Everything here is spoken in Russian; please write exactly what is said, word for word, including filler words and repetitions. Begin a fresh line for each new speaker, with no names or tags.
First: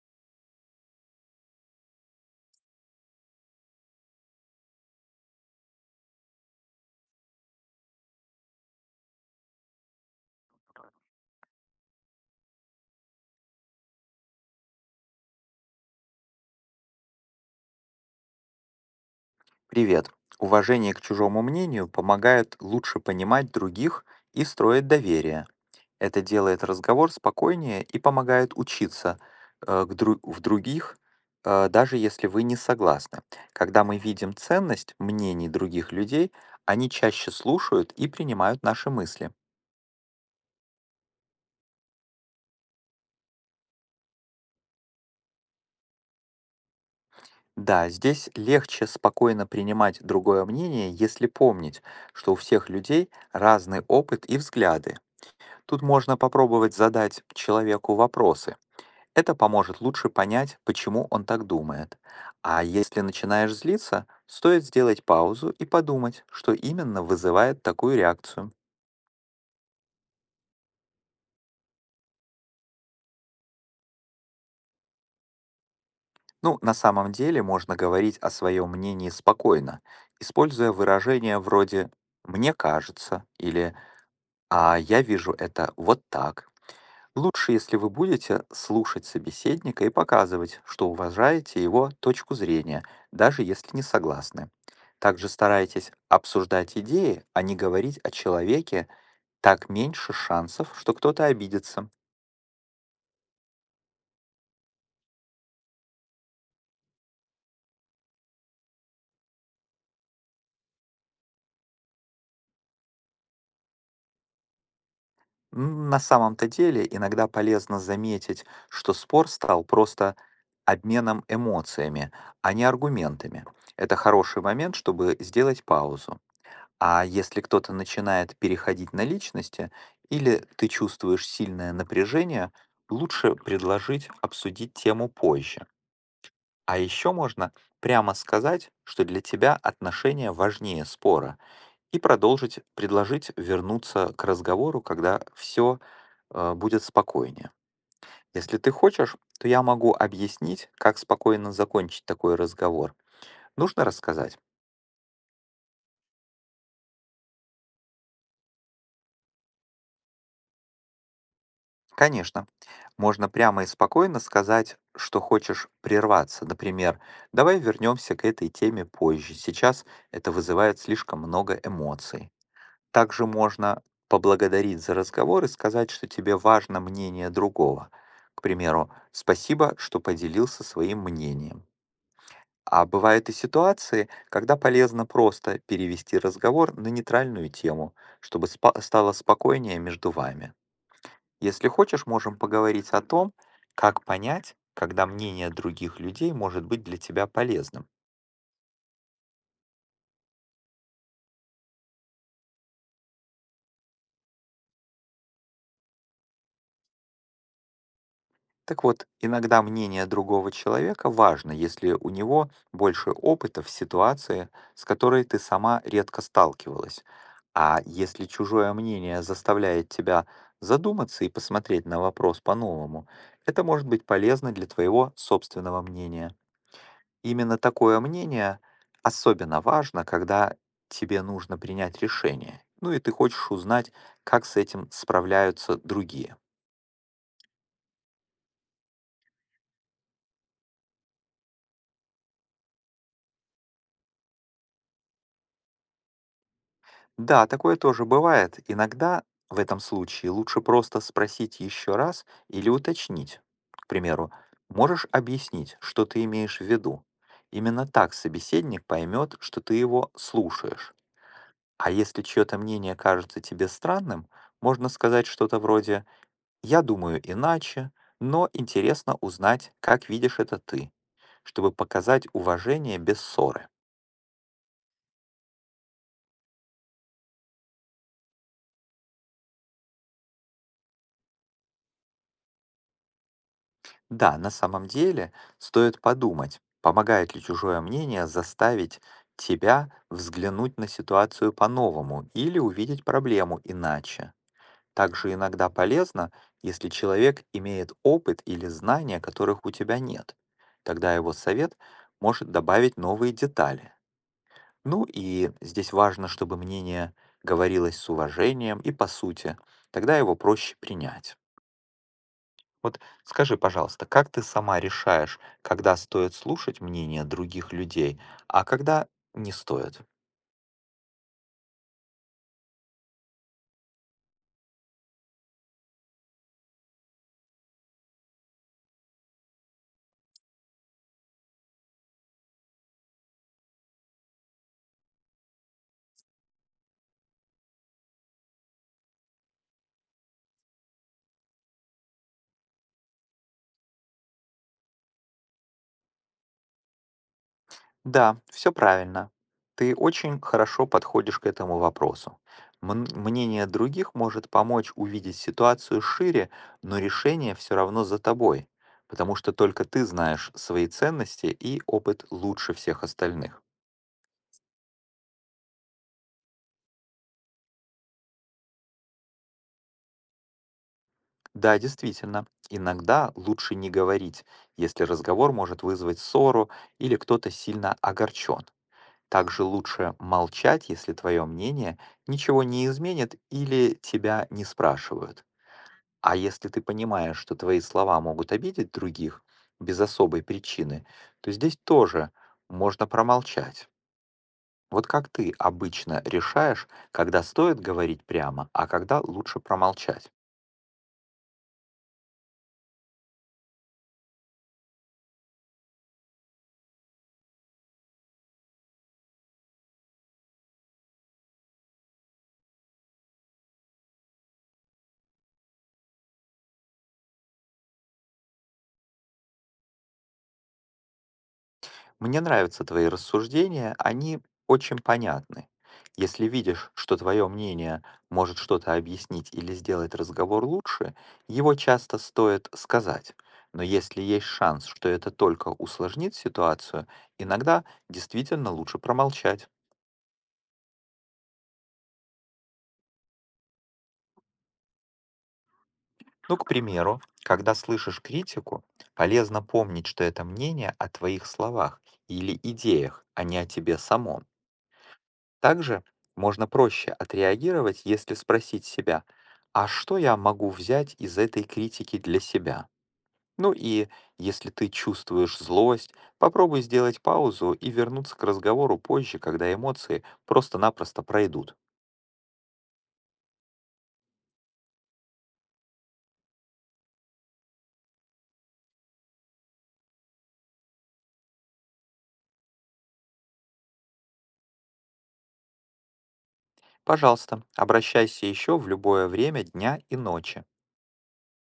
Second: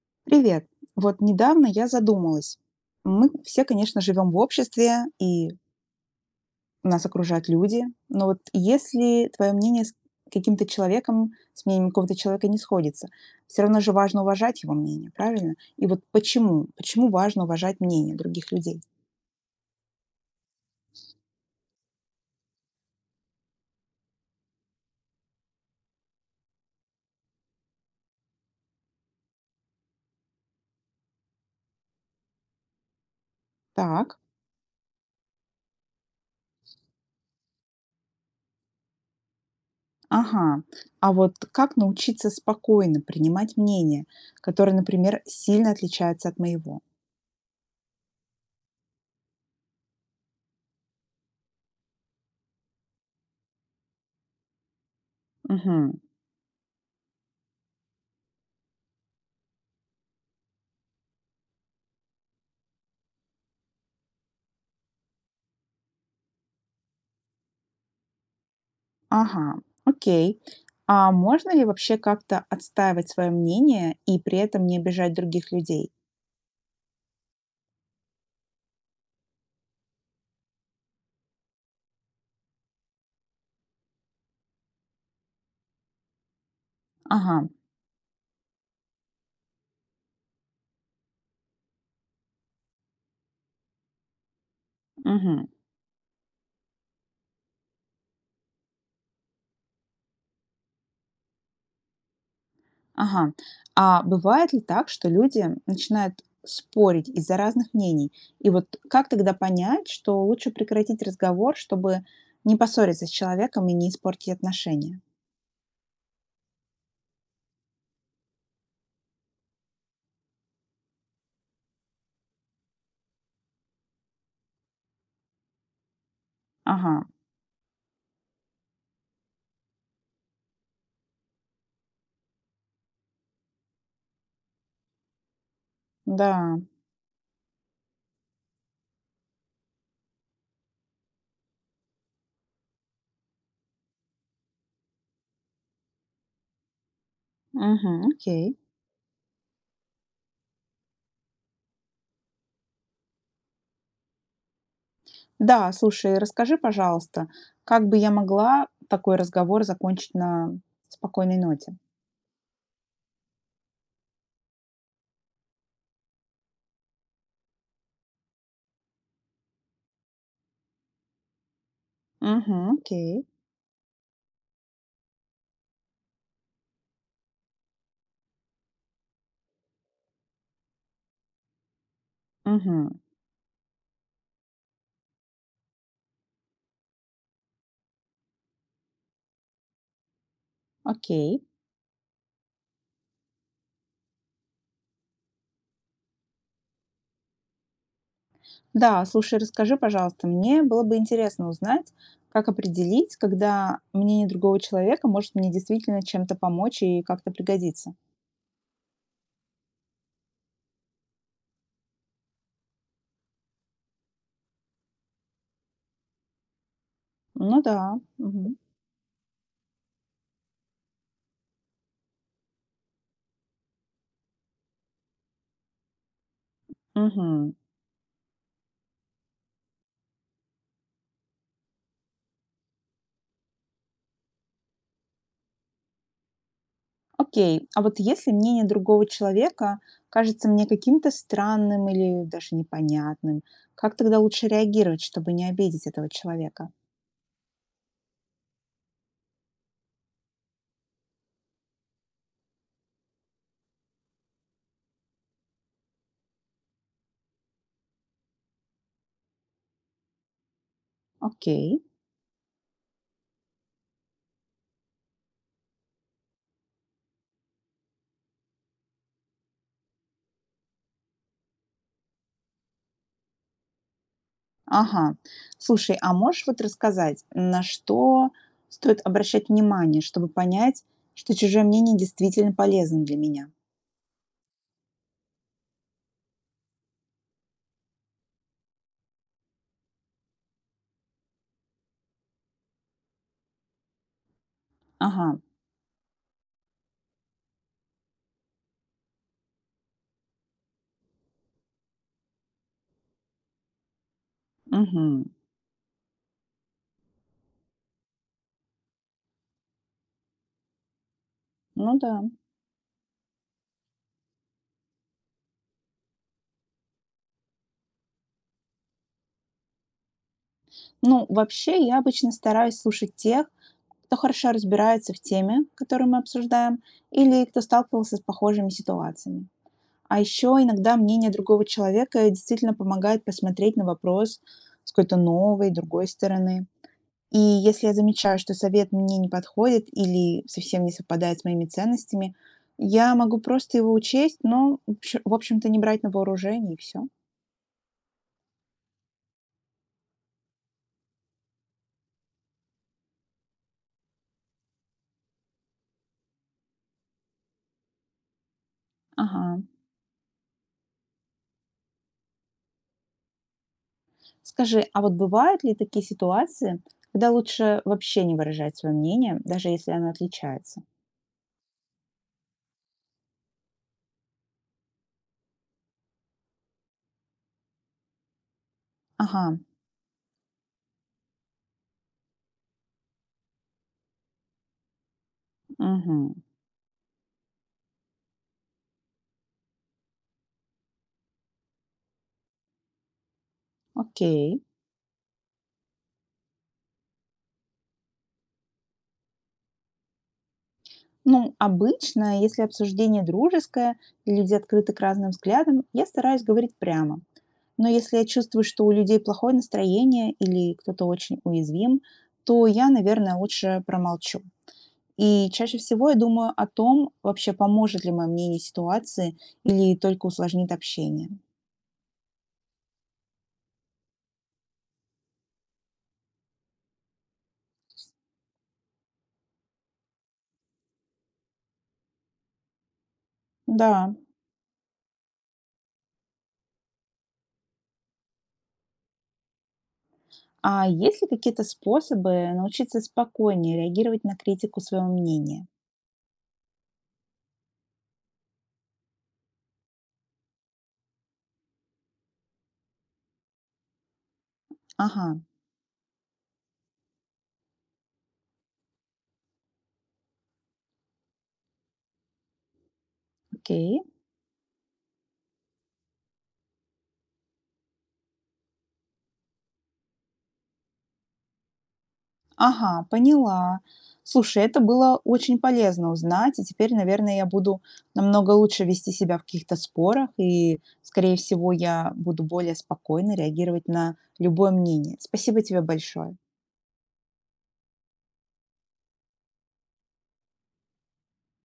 Привет. Вот недавно я задумалась. Мы все, конечно, живем в обществе, и нас окружают люди. Но вот если твое мнение с каким-то человеком, с мнением какого-то человека не сходится, все равно же важно уважать его мнение, правильно? И вот почему? Почему важно уважать мнение других людей?
Привет. Уважение к чужому мнению помогает лучше понимать других и строить доверие. Это делает разговор спокойнее и помогает учиться э, к дру- в других, э, даже если вы не согласны. Когда мы
Так,
видим ценность мнений других людей, они чаще слушают и принимают наши мысли.
ага. А вот как научиться спокойно принимать мнение, которое, например, сильно отличается от моего?
Да, здесь легче спокойно принимать другое мнение, если помнить, что у всех людей разный опыт и взгляды. Тут
Мгм.
можно попробовать задать человеку вопросы. Это поможет лучше понять, почему он так думает. А если начинаешь злиться, стоит сделать паузу и подумать, что именно вызывает такую реакцию.
Ага, окей. А можно ли вообще как-то отстаивать свое мнение и при этом не обижать других людей?
Ну, на самом деле можно говорить о своем мнении спокойно, используя выражения вроде «мне кажется» или «а я вижу это вот так».
Ага,
Лучше, если вы будете слушать собеседника и показывать, что уважаете его точку зрения, даже если не согласны. Также
мгм,
старайтесь обсуждать идеи, а не говорить о человеке, так меньше шансов, что кто-то обидится.
ага. А бывает ли так, что люди начинают спорить из-за разных мнений? И вот как тогда понять, что лучше прекратить разговор, чтобы не поссориться с человеком и не испортить отношения?
М, На самом-то деле иногда полезно заметить, что спор стал просто обменом эмоциями, а не аргументами. Это хороший момент, чтобы сделать паузу.
Ага,
А если кто-то начинает переходить на личности или ты чувствуешь сильное напряжение, лучше предложить обсудить тему позже.
да,
А еще можно прямо сказать, что для тебя отношения важнее спора, и продолжить предложить вернуться к разговору, когда все будет спокойнее.
мгм, окей.
Если ты хочешь, то я могу объяснить, как спокойно закончить такой разговор. Нужно рассказать?
Да, слушай, расскажи, пожалуйста, как бы я могла такой разговор закончить на спокойной ноте?
Конечно. Можно прямо и спокойно сказать, что хочешь прерваться. Например, давай вернемся к этой теме позже. Сейчас это вызывает слишком много эмоций.
Мгм. Окей.
Также можно поблагодарить за разговор и сказать, что тебе важно мнение другого. К примеру, спасибо, что поделился своим мнением. А
Мгм.
бывают и ситуации, когда полезно просто перевести разговор на нейтральную тему, чтобы спа- стало спокойнее между вами.
Окей.
Если хочешь, можем поговорить о том, как понять, когда мнение других людей может быть для тебя полезным.
Да, слушай, расскажи, пожалуйста, мне было бы интересно узнать, как определить, когда мнение другого человека может мне действительно чем-то помочь и как-то пригодиться.
Так вот, иногда мнение другого человека важно, если у него больше опыта в ситуации, с которой ты сама редко сталкивалась.
Ну
А
да.
если
Мгм.
чужое мнение заставляет тебя задуматься и посмотреть на вопрос по-новому, это может быть полезно для твоего собственного мнения.
Мгм.
Именно такое мнение особенно важно, когда тебе нужно принять решение. Ну и ты хочешь узнать, как с этим справляются другие.
Окей. А вот если мнение другого человека кажется мне каким-то странным или даже непонятным, как тогда лучше реагировать, чтобы не обидеть этого человека?
Да, такое тоже бывает. Иногда в этом случае лучше просто спросить еще раз или уточнить. К примеру, можешь объяснить, что ты имеешь в виду? Именно так собеседник поймет, что ты его слушаешь.
Окей.
А если чье-то мнение кажется тебе странным, можно сказать что-то вроде «я думаю иначе, но интересно узнать, как видишь это ты», чтобы показать уважение без ссоры.
Ага. Слушай, а можешь вот рассказать, на что стоит обращать внимание, чтобы понять, что чужое мнение действительно полезно для меня?
Да, на самом деле стоит подумать, помогает ли чужое мнение заставить тебя взглянуть на ситуацию по-новому или увидеть проблему иначе.
Ага.
Также иногда полезно, если человек имеет опыт или знания, которых у тебя нет. Тогда его совет может добавить новые детали. Ну
Мгм.
и здесь важно, чтобы мнение говорилось с уважением и по сути, тогда его проще принять.
Ну да.
Вот скажи, пожалуйста, как ты сама решаешь, когда стоит слушать мнение других людей, а когда не стоит?
Ну, вообще, я обычно стараюсь слушать тех, кто хорошо разбирается в теме, которую мы обсуждаем, или кто сталкивался с похожими ситуациями. А еще иногда мнение другого человека действительно помогает посмотреть на вопрос с какой-то новой, другой стороны. И если я замечаю, что совет мне не подходит или совсем не совпадает с моими ценностями, я могу просто его учесть, но, в общ- в общем-то, не брать на вооружение и все.
Да, все правильно. Ты очень хорошо подходишь к этому вопросу. Мн- Мнение других может помочь увидеть ситуацию шире, но решение все равно за тобой, потому что
Ага.
только ты знаешь свои ценности и опыт лучше всех остальных.
Скажи, а вот бывают ли такие ситуации, когда лучше вообще не выражать свое мнение, даже если оно отличается?
Да, действительно, иногда лучше не говорить, если разговор может вызвать ссору или кто-то сильно огорчен.
Ага,
Также лучше молчать, если твое мнение ничего не изменит или тебя не спрашивают.
угу,
А если ты понимаешь, что твои слова могут обидеть других без особой причины, то здесь тоже можно промолчать.
окей.
Вот как ты обычно решаешь, когда стоит говорить прямо, а когда лучше промолчать?
Ну, обычно, если обсуждение дружеское и люди открыты к разным взглядам, я стараюсь говорить прямо. Но если я чувствую, что у людей плохое настроение или кто-то очень уязвим, то я, наверное, лучше промолчу. И чаще всего я думаю о том, вообще поможет ли мое мнение ситуации или только усложнит общение.
Мне нравятся твои рассуждения, они очень понятны. Если видишь, что твое мнение может что-то объяснить или сделать разговор лучше, его часто стоит сказать. Но
Да.
если есть шанс, что это только усложнит ситуацию, иногда действительно лучше промолчать.
А есть ли какие-то способы научиться спокойнее реагировать на критику своего мнения?
Ну, к примеру, когда слышишь критику, полезно помнить, что это мнение о твоих словах или идеях, а не о тебе самом.
Ага,
Также можно проще отреагировать, если спросить себя, а что я могу взять из этой критики для себя? Ну
окей.
и если ты чувствуешь злость, попробуй сделать паузу и вернуться к разговору позже, когда эмоции просто-напросто пройдут.
Ага, поняла. Слушай, это было очень полезно узнать, и теперь, наверное, я буду намного лучше вести себя в каких-то спорах, и, скорее всего, я буду более спокойно реагировать на любое мнение. Спасибо тебе большое.
Пожалуйста, обращайся еще в любое время дня и ночи.